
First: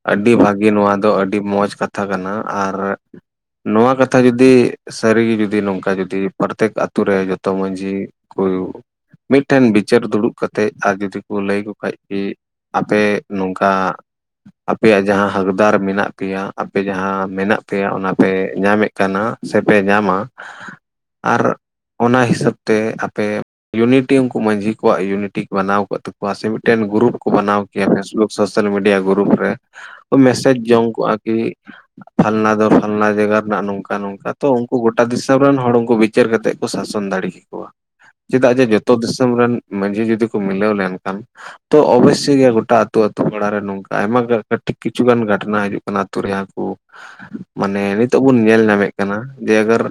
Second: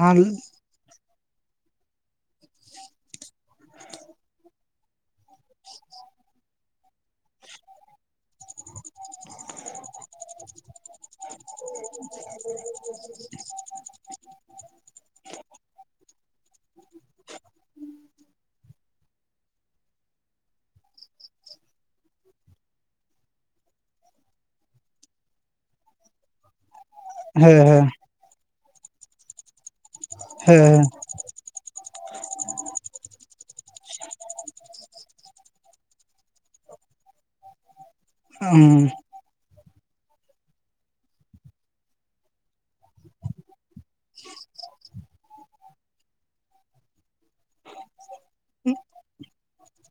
ᱦᱮᱸ ᱟᱹᱰᱤ ᱵᱷᱟᱹᱜᱮ ᱱᱚᱣᱟ ᱫᱚ, ᱟᱹᱰᱤ ᱢᱚᱸᱡᱽ ᱠᱟᱛᱷᱟ ᱠᱟᱱᱟ ᱟᱨ ᱱᱚᱣᱟ ᱠᱟᱛᱷᱟ ᱡᱩᱫᱤ ᱥᱟᱹᱨᱤ ᱜᱮ ᱡᱩᱫᱤ ᱱᱚᱝᱠᱟ ᱜᱮ ᱡᱩᱫᱤ ᱯᱨᱚᱛᱮᱠ ᱟᱛᱳ ᱨᱮ ᱡᱚᱛᱚ ᱢᱟᱺᱡᱷᱤ [unintelligible] ᱢᱤᱫᱴᱷᱮᱱ ᱵᱤᱪᱟᱹᱨ ᱫᱩᱲᱩᱵ ᱠᱟᱛᱮᱫ ᱟᱨ ᱡᱩᱫᱤ ᱠᱩ ᱞᱟᱹᱭ ᱠᱚ ᱠᱷᱟᱡ ᱠᱤ ᱟᱯᱮ ᱱᱚᱝᱠᱟ ᱟᱯᱮᱭᱟᱜ ᱡᱟᱦᱟᱸ ᱦᱟᱠᱫᱟᱨ ᱢᱮᱱᱟᱜ ᱯᱮᱭᱟ ᱾ ᱟᱯᱮ ᱡᱟᱦᱟᱸ ᱢᱮᱱᱟᱜ ᱯᱮᱭᱟ ᱚᱱᱟ ᱯᱮ ᱧᱟᱢᱮᱫ ᱠᱟᱱᱟ ᱥᱮ ᱯᱮ ᱧᱟᱢᱟ ᱟᱨ ᱚᱱᱟ ᱦᱤᱥᱟᱹᱵᱽ ᱛᱮ ᱟᱯᱮ ᱤᱭᱩᱱᱤᱴᱤ ᱩᱱᱠᱩ ᱢᱟᱺᱡᱷᱤ ᱠᱚᱣᱟᱜ ᱤᱭᱩᱱᱤᱴᱤᱜ ᱵᱮᱱᱟᱣ ᱠᱚᱜ ᱛᱟᱠᱚᱣᱟ ᱥᱮ ᱢᱤᱫᱴᱮᱱ ᱜᱩᱨᱩᱯ [unintelligible] ᱦᱮᱸ ᱵᱟᱱᱟᱣ ᱦᱮᱸ ᱠᱮᱭᱟ ᱯᱷᱮᱥᱵᱩᱠ ᱥᱳᱥᱟᱞ ᱢᱤᱰᱤᱭᱟ ᱜᱩᱨᱩᱯ ᱨᱮ ᱢᱮᱥᱮᱡᱽ ᱦᱮᱸ ᱡᱚᱝ ᱠᱚᱜᱼᱟ ᱠᱤ [inaudible] ᱯᱷᱟᱞᱱᱟ ᱫᱚ ᱯᱷᱟᱞᱱᱟ ᱡᱟᱭᱜᱟ ᱨᱮᱱᱟᱜ ᱱᱚᱝᱠᱟ ᱱᱚᱝᱠᱟ ᱛᱚ ᱩᱱᱠᱩ ᱜᱚᱴᱟ ᱫᱤᱥᱚᱢ ᱨᱮᱱ ᱦᱚᱲ ᱩᱱᱠᱩ ᱵᱤᱪᱟᱹᱨ ᱠᱟᱛᱮᱫ ᱠᱚ ᱥᱟᱥᱚᱱ ᱫᱟᱲᱮ ᱠᱮᱠᱚᱣᱟ ᱾ [inaudible] ᱪᱮᱫᱟᱜ ᱡᱮ ᱡᱚᱛᱚ ᱫᱤᱥᱚᱢ ᱨᱮᱱ ᱢᱟᱺᱡᱷᱤ ᱡᱩᱫᱤ ᱠᱚ ᱢᱤᱞᱟᱹᱣ ᱞᱮᱱᱠᱷᱟᱱ ᱾ ᱛᱚ ᱚᱵᱚᱥᱥᱳᱭ ᱜᱮᱭᱟ ᱜᱚᱴᱟ ᱟᱛᱚ ᱟᱛᱚ ᱯᱟᱲᱟ ᱨᱮ ᱱᱚᱝᱠᱟ ᱟᱭᱢᱟ ᱠᱟᱹᱴᱤᱡ ᱠᱤᱪᱷᱩ ᱜᱟᱱ ᱜᱷᱟᱴᱱᱟ ᱦᱤᱡᱩᱜ ᱠᱟᱱᱟ ᱟᱛᱚ ᱨᱮᱭᱟᱜ ᱠᱚ ᱾ ᱢᱟᱱᱮ ᱱᱤᱛᱚᱜ ᱵᱚᱱ ᱧᱮᱞ ᱧᱟᱢᱮᱫ ᱠᱟᱱᱟ ᱡᱮ ᱟᱜᱟᱨ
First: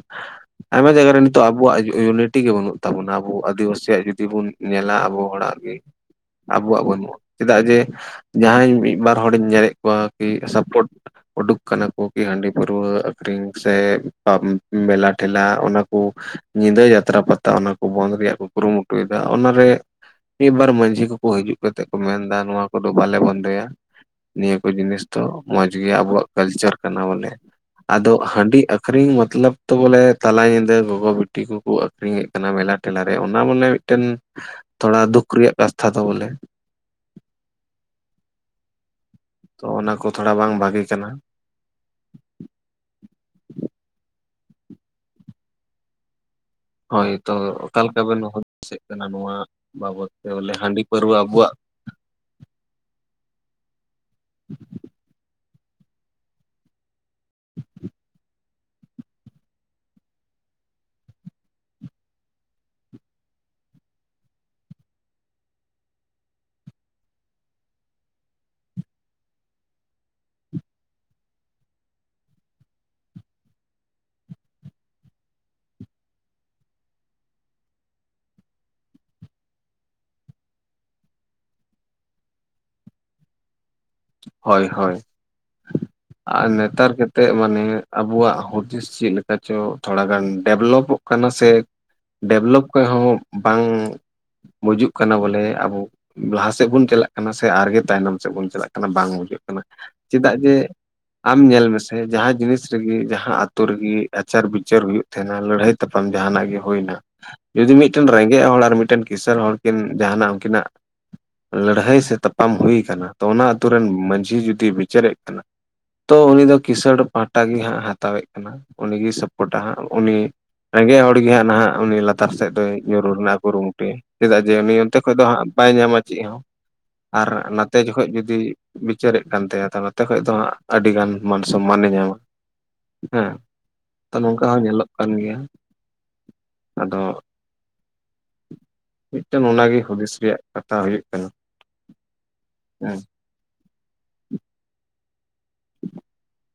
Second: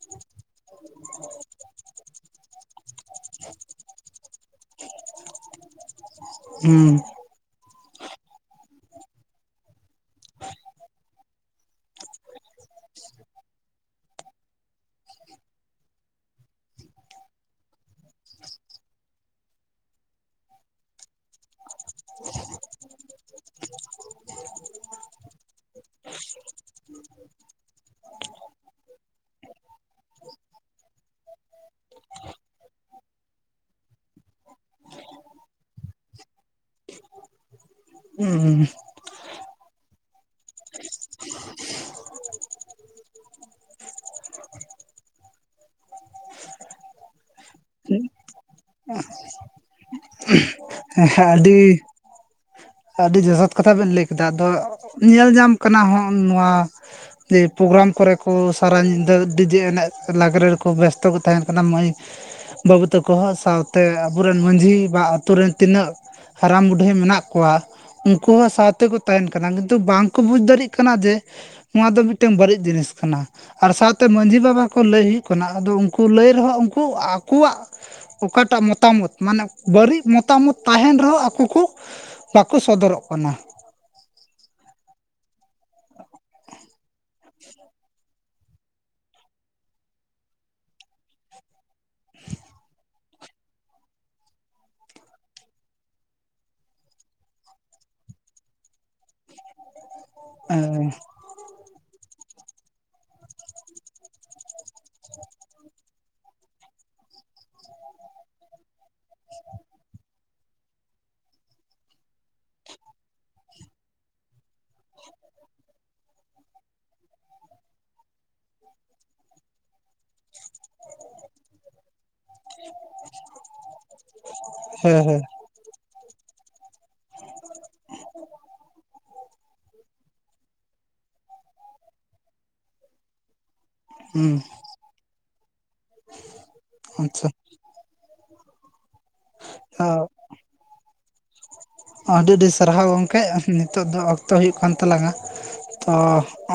ᱟᱭᱢᱟ ᱡᱟᱭᱜᱟ ᱨᱮ ᱱᱤᱛᱚᱜ ᱟᱵᱚᱣᱟᱜ ᱤᱭᱩᱱᱤᱴᱤ ᱜᱮ ᱵᱟᱹᱱᱩᱜ ᱛᱟᱵᱚᱱᱟ ᱟᱵᱚ ᱟᱹᱫᱤᱵᱟᱹᱥᱤᱭᱟᱜ ᱡᱩᱫᱤ ᱵᱚᱱ ᱧᱮᱞᱟ ᱟᱵᱚ ᱦᱚᱲᱟᱜ ᱾ ᱟᱵᱚᱣᱟᱜ ᱦᱩᱸ ᱵᱟᱹᱱᱩᱜᱼᱟ ᱪᱮᱫᱟᱜ ᱡᱮ ᱡᱟᱦᱟᱸᱭ ᱵᱟᱨ ᱦᱚᱲᱤᱧ ᱧᱮᱞᱮᱫ ᱠᱚᱣᱟ ᱠᱤ ᱥᱟᱯᱳᱨᱴ ᱩᱰᱩᱠ ᱟᱠᱟᱱᱟ ᱠᱚ ᱠᱤ ᱦᱟᱺᱰᱤ ᱯᱟᱹᱣᱨᱟᱹ ᱟᱠᱷᱨᱤᱧ ᱥᱮᱻ ᱢᱮᱞᱟ ᱴᱷᱮᱞᱟ ᱚᱱᱟ ᱠᱚ ᱾ ᱧᱤᱫᱟᱹ ᱡᱟᱛᱨᱟ ᱯᱟᱛᱟ ᱚᱱᱟ ᱠᱚ ᱵᱚᱱᱫ ᱨᱮᱭᱟᱜ ᱠᱚ ᱠᱩᱨᱩᱢᱩᱴᱩᱭᱮᱫᱟ ᱚᱱᱟ ᱨᱮ ᱾ ᱢᱤᱫ ᱵᱟᱨ ᱢᱟᱺᱡᱷᱤ ᱠᱚᱠᱚ ᱦᱤᱡᱩᱜ ᱠᱟᱛᱮᱫ ᱠᱚ ᱢᱮᱱ ᱮᱫᱟ ᱱᱚᱣᱟ ᱠᱚᱫᱚ ᱵᱟᱞᱮ ᱵᱚᱱᱫᱚᱭᱟ ᱾ ᱱᱤᱭᱟᱹ ᱠᱚ ᱡᱤᱱᱤᱥ ᱫᱚ ᱢᱚᱸᱡᱽ ᱜᱮ ᱟᱵᱚᱣᱟᱜ ᱠᱟᱞᱪᱟᱨ ᱠᱟᱱᱟ ᱵᱚᱞᱮ ᱟᱫᱚ ᱦᱟᱺᱰᱤ ᱟᱹᱠᱷᱨᱤᱧ ᱢᱚᱛᱞᱚᱵ ᱛᱮ ᱵᱚᱞᱮ ᱛᱟᱞᱟ ᱧᱤᱫᱟᱹ ᱜᱚᱜᱚ ᱵᱤᱴᱤ ᱠᱚᱠᱚ ᱟᱹᱠᱷᱨᱤᱧᱮᱫ ᱢᱮᱞᱟ ᱴᱮᱞᱟ ᱨᱮ ᱚᱱᱟ ᱵᱚᱞᱮ ᱢᱤᱫᱴᱮᱱ ᱛᱷᱚᱲᱟ ᱫᱩᱠ ᱨᱮᱭᱟᱜ ᱠᱟᱛᱷᱟ ᱫᱚ ᱵᱚᱞᱮ ᱾ ᱦᱩᱸ ᱛᱚ ᱚᱱᱟ ᱠᱚ ᱛᱷᱚᱲᱟ ᱵᱟᱝ ᱵᱷᱟᱜᱮ ᱠᱟᱱᱟ ᱾ ᱦᱳᱭ ᱛᱚ ᱚᱠᱟ ᱞᱮᱠᱟ ᱵᱮᱱ ᱦᱩᱫᱤᱥᱚᱜ ᱠᱟᱱᱟ ᱱᱚᱣᱟ ᱵᱟᱵᱚᱛ ᱛᱮ ᱵᱚᱞᱮ ᱦᱟᱺᱰᱤ ᱯᱟᱹᱨᱣᱟᱹ ᱟᱵᱚᱣᱟᱜ [inaudible] ᱟᱹᱰᱤ ᱡᱚᱛᱷᱟᱛ ᱠᱟᱛᱷᱟ ᱵᱮᱱ ᱞᱟᱹᱭ ᱠᱮᱫᱟ ᱾ ᱟᱫᱚ ᱧᱮᱞ ᱧᱟᱢ ᱠᱟᱱᱟ ᱦᱚᱸᱜ ᱱᱚᱣᱟ ᱡᱮ ᱯᱨᱳᱜᱨᱟᱢ ᱠᱚᱨᱮ ᱠᱚ ᱥᱟᱨᱟ ᱧᱤᱫᱟᱹ ᱰᱤᱡᱮ ᱮᱱᱮᱡ ᱞᱟᱜᱽᱲᱮ ᱨᱮᱠᱚ ᱵᱮᱥᱛᱚ ᱠᱚ ᱛᱟᱦᱮᱱ ᱠᱟᱱᱟ ᱢᱟᱹᱭ ᱵᱟᱹᱵᱩ ᱛᱟᱠᱚ ᱦᱚᱸ ᱥᱟᱶᱛᱮ ᱟᱵᱚᱨᱮᱱ ᱢᱟᱺᱡᱷᱤ ᱵᱟ ᱟᱛᱳ ᱨᱮᱱ ᱛᱤᱱᱟᱹᱜ ᱦᱟᱨᱟᱢ ᱵᱩᱰᱷᱟᱹᱭ ᱢᱮᱱᱟᱜ ᱠᱚᱣᱟ ᱩᱱᱠᱩ ᱦᱚᱸ ᱥᱟᱶᱛᱮᱠᱚ ᱛᱟᱦᱮᱱ ᱠᱟᱱᱟ ᱠᱤᱱᱛᱩ ᱵᱟᱝᱠᱚ ᱵᱩᱡᱽ ᱫᱟᱲᱮᱭᱟᱜ ᱠᱟᱱᱟ ᱡᱮ ᱱᱚᱣᱟ ᱫᱚ ᱢᱤᱫᱴᱟᱹᱝ ᱵᱟᱹᱲᱤᱡ ᱡᱤᱱᱤᱥ ᱠᱟᱱᱟ ᱾ ᱟᱨ ᱥᱟᱶᱛᱮ ᱢᱟᱺᱡᱷᱤ ᱵᱟᱵᱟ ᱠᱚ ᱞᱟᱹᱭ ᱦᱩᱭᱩᱜ ᱠᱟᱱᱟ ᱟᱫᱚ ᱩᱱᱠᱩ ᱞᱟᱹᱭ ᱨᱮᱦᱚᱸ ᱩᱱᱠᱩ ᱣᱟᱜ ᱚᱠᱟᱴᱟᱜ ᱢᱚᱛᱟᱢᱚᱛ, ᱢᱟᱱᱮ ᱵᱟᱹᱲᱤᱡ ᱢᱚᱛᱟᱢᱚᱛ ᱛᱟᱦᱮᱱ ᱨᱮᱦᱚᱸ ᱟᱠᱚ ᱠᱚ ᱵᱟᱠᱚ ᱥᱚᱫᱚᱨᱚᱜ ᱠᱟᱱᱟ ᱾ ᱦᱳᱭ ᱦᱳᱭ ᱾ [inaudible] ᱟᱨ ᱱᱮᱛᱟᱨ ᱠᱟᱛᱮᱫ ᱢᱟᱱᱮ ᱟᱵᱚᱣᱟᱜ ᱦᱩᱫᱤᱥ ᱪᱮᱫ ᱞᱮᱠᱟ ᱪᱚ ᱛᱷᱚᱲᱟ ᱜᱟᱱ ᱰᱮᱵᱷᱞᱚᱯᱚᱜ ᱠᱟᱱᱟ ᱥᱮ ᱰᱮᱵᱷᱞᱚᱯ ᱠᱷᱚᱡ ᱦᱚᱸ ᱵᱟᱝ ᱵᱩᱡᱩᱜ ᱠᱟᱱᱟ ᱵᱚᱞᱮ ᱟᱵᱚ ᱞᱟᱦᱟ ᱥᱮᱫ ᱵᱚᱱ ᱪᱟᱞᱟᱜ ᱠᱟᱱᱟ ᱥᱮ ᱟᱨᱜᱮ ᱛᱟᱭᱱᱚᱢ ᱥᱮᱫ ᱵᱚᱱ ᱪᱟᱞᱟᱜ ᱠᱟᱱᱟ ᱾ ᱚᱱᱟ ᱵᱟᱝ ᱵᱩᱡᱷᱟᱹᱜ ᱠᱟᱱᱟ, ᱪᱮᱫᱟᱜ ᱡᱮ ᱦᱮᱸ ᱟᱢ ᱧᱮᱞ ᱢᱮᱥᱮ ᱡᱟᱦᱟᱸ ᱡᱤᱱᱤᱥ ᱨᱮᱜᱮ ᱡᱟᱦᱟᱸ ᱟᱛᱳ ᱨᱮᱜᱮ ᱟᱪᱟᱨ ᱵᱤᱪᱟᱨ ᱦᱩᱭᱩᱜ ᱛᱟᱦᱮᱱᱟ ᱞᱟᱹᱲᱦᱟᱹᱭ ᱛᱟᱯᱟᱢ ᱡᱟᱦᱟᱱᱟᱜ ᱜᱮ ᱦᱳᱭ ᱮᱱᱟ ᱡᱩᱫᱤ ᱢᱤᱫᱴᱮᱱ ᱨᱮᱸᱜᱮᱡ ᱦᱚᱲ ᱟᱨ ᱢᱤᱫᱴᱮᱱ ᱠᱤᱥᱟᱹᱬ ᱦᱚᱲᱠᱤᱱ ᱡᱟᱦᱱᱟᱜ ᱩᱱᱠᱤᱱᱟᱜᱼᱼ ᱞᱟᱹᱲᱦᱟᱹᱭ ᱥᱮ ᱛᱟᱯᱟᱢ ᱦᱩᱭ ᱠᱟᱱᱟ ᱛᱚ ᱚᱱᱟ ᱟᱹᱛᱳ ᱨᱮᱱ ᱢᱟᱺᱡᱷᱤ ᱡᱩᱫᱤ ᱵᱤᱪᱟᱹᱨᱮᱫ ᱠᱟᱱᱟ᱾ ᱛᱚ ᱩᱱᱤ ᱫᱚ ᱠᱤᱥᱟᱹᱬ ᱯᱟᱦᱴᱟ ᱜᱮ ᱦᱟᱸᱜ ᱦᱟᱛᱟᱣᱮᱫ ᱠᱟᱱᱟ ᱩᱱᱤᱜᱮᱭ ᱥᱟᱯᱳᱴᱟ ᱦᱟᱸᱜ ᱩᱱᱤᱼᱼ ᱨᱮᱸᱜᱮᱡ ᱦᱚᱲ ᱜᱮ ᱦᱟᱸᱜ ᱱᱟᱦᱟᱜ ᱩᱱᱤ ᱞᱟᱛᱟᱨ ᱥᱮᱫ ᱫᱚᱭ ᱧᱩᱨᱩᱜ ᱨᱮᱱᱟᱜ ᱠᱩᱨᱩ ᱢᱩᱴᱩᱭᱟ᱾ ᱪᱮᱫᱟᱜ ᱡᱮ ᱩᱱᱤ ᱚᱱᱛᱮ ᱠᱷᱚᱡ ᱦᱮᱸ ᱫᱚ ᱦᱟᱸᱜ ᱵᱟᱭ ᱧᱟᱢᱟ ᱪᱮᱫ ᱦᱚᱸ ᱟᱨ ᱱᱟᱛᱮ ᱡᱚᱠᱷᱚᱡ ᱡᱩᱫᱤᱼᱼ ᱵᱤᱪᱟᱹᱨᱮᱫ ᱠᱟᱱ ᱛᱟᱭᱟ ᱛᱚ ᱱᱚᱛᱮ ᱠᱷᱚᱡ ᱫᱚ ᱦᱟᱸᱜ ᱟᱹᱰᱤᱜᱟᱱ ᱢᱟᱹᱱ ᱥᱚᱱᱢᱟᱹᱱᱮ ᱧᱟᱢᱟ᱾ ᱦᱮᱸ ᱦᱩᱸ ᱱᱚᱝᱠᱟ ᱦᱚᱸ ᱧᱮᱞᱚᱜ ᱠᱟᱱ ᱜᱮᱭᱟ ᱟᱫᱚ, ᱟᱪᱪᱷᱟ ᱢᱤᱫᱴᱮᱱ ᱚᱱᱟᱜᱮ ᱦᱩᱫᱤᱥ ᱨᱮᱭᱟᱜ ᱠᱟᱛᱷᱟ ᱦᱩᱭᱩᱜ ᱠᱟᱱᱟ᱾ ᱟᱹᱰᱤ ᱟᱹᱰᱤ ᱥᱟᱨᱦᱟᱣ ᱦᱮᱸ ᱜᱚᱢᱠᱮ ᱱᱤᱛᱚᱜ ᱫᱚ ᱚᱠᱛᱚ ᱦᱩᱭᱩᱜ ᱠᱟᱱ ᱛᱟᱞᱟᱝᱼᱟ ᱛᱚ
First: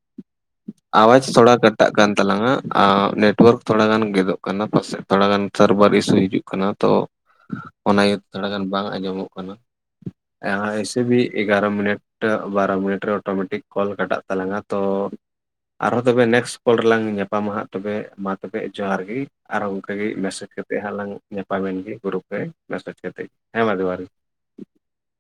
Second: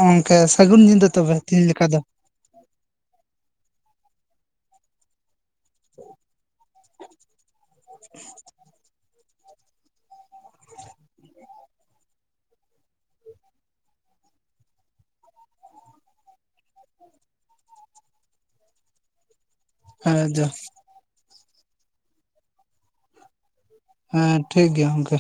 ᱚᱼᱝᱠᱮ ᱥᱟᱹᱜᱩᱱ ᱧᱤᱫᱟᱹ ᱛᱚᱵᱮ ᱛᱮᱦᱮᱧ ᱞᱮᱠᱟ ᱫᱚ᱾ ᱛᱟᱞᱟᱝ ᱟ ᱱᱮᱴᱚᱣᱟᱨᱠ ᱛᱷᱚᱲᱟ ᱜᱟᱱ ᱜᱮᱫᱚᱜ ᱠᱟᱱᱟ ᱯᱟᱥᱮᱱᱼᱼ ᱛᱷᱚᱲᱟ ᱜᱟᱱ ᱥᱟᱨᱵᱷᱟᱨ ᱤᱥᱩ ᱦᱤᱡᱩᱜ ᱠᱟᱱᱟ ᱛᱚ ᱚᱱᱟ ᱤᱭᱟᱹᱛᱮ ᱛᱷᱚᱲᱟᱜᱟᱱ ᱵᱟᱝ ᱟᱸᱡᱚᱢᱚᱜ ᱠᱟᱱᱟ᱾ ᱮᱥᱮ ᱵᱤ ᱮᱜᱟᱨᱚ ᱢᱤᱱᱤᱴ, ᱢᱤᱫᱴ ᱵᱟᱨᱚ ᱢᱤᱱᱤᱴ ᱨᱮ ᱚᱴᱳᱢᱮᱴᱤᱠ ᱠᱚᱞ ᱠᱟᱴᱟᱜ ᱛᱟᱞᱟᱝᱟ ᱛᱚᱼᱼ ᱟᱨᱦᱚᱸ ᱛᱚᱵᱮ ᱱᱮᱠᱥ ᱠᱚᱞ ᱨᱮᱞᱟᱝ ᱧᱟᱯᱟᱢᱟ ᱦᱟᱸᱜ ᱛᱚᱵᱮ ᱢᱟ ᱛᱚᱵᱮ ᱡᱚᱦᱟᱨ ᱜᱮ ᱟᱨᱦᱚᱸ ᱚᱱᱠᱟᱜᱮ ᱦᱮᱸ ᱡᱚ ᱢᱮᱥᱮᱡᱽ ᱠᱟᱛᱮᱼᱼ ᱦᱟᱞᱟᱝ ᱧᱟᱯᱟᱢᱮᱱ ᱜᱮ ᱜᱩᱨᱩᱯ ᱨᱮ ᱢᱮᱥᱮᱡᱽ ᱠᱟᱛᱮᱫ ᱦᱮᱸ ᱢᱟ ᱡᱚᱦᱟᱨ ᱜᱮᱼᱼ ᱦᱮᱸ ᱴᱷᱤᱠ ᱜᱮᱭᱟ ᱜᱚᱝᱠᱮ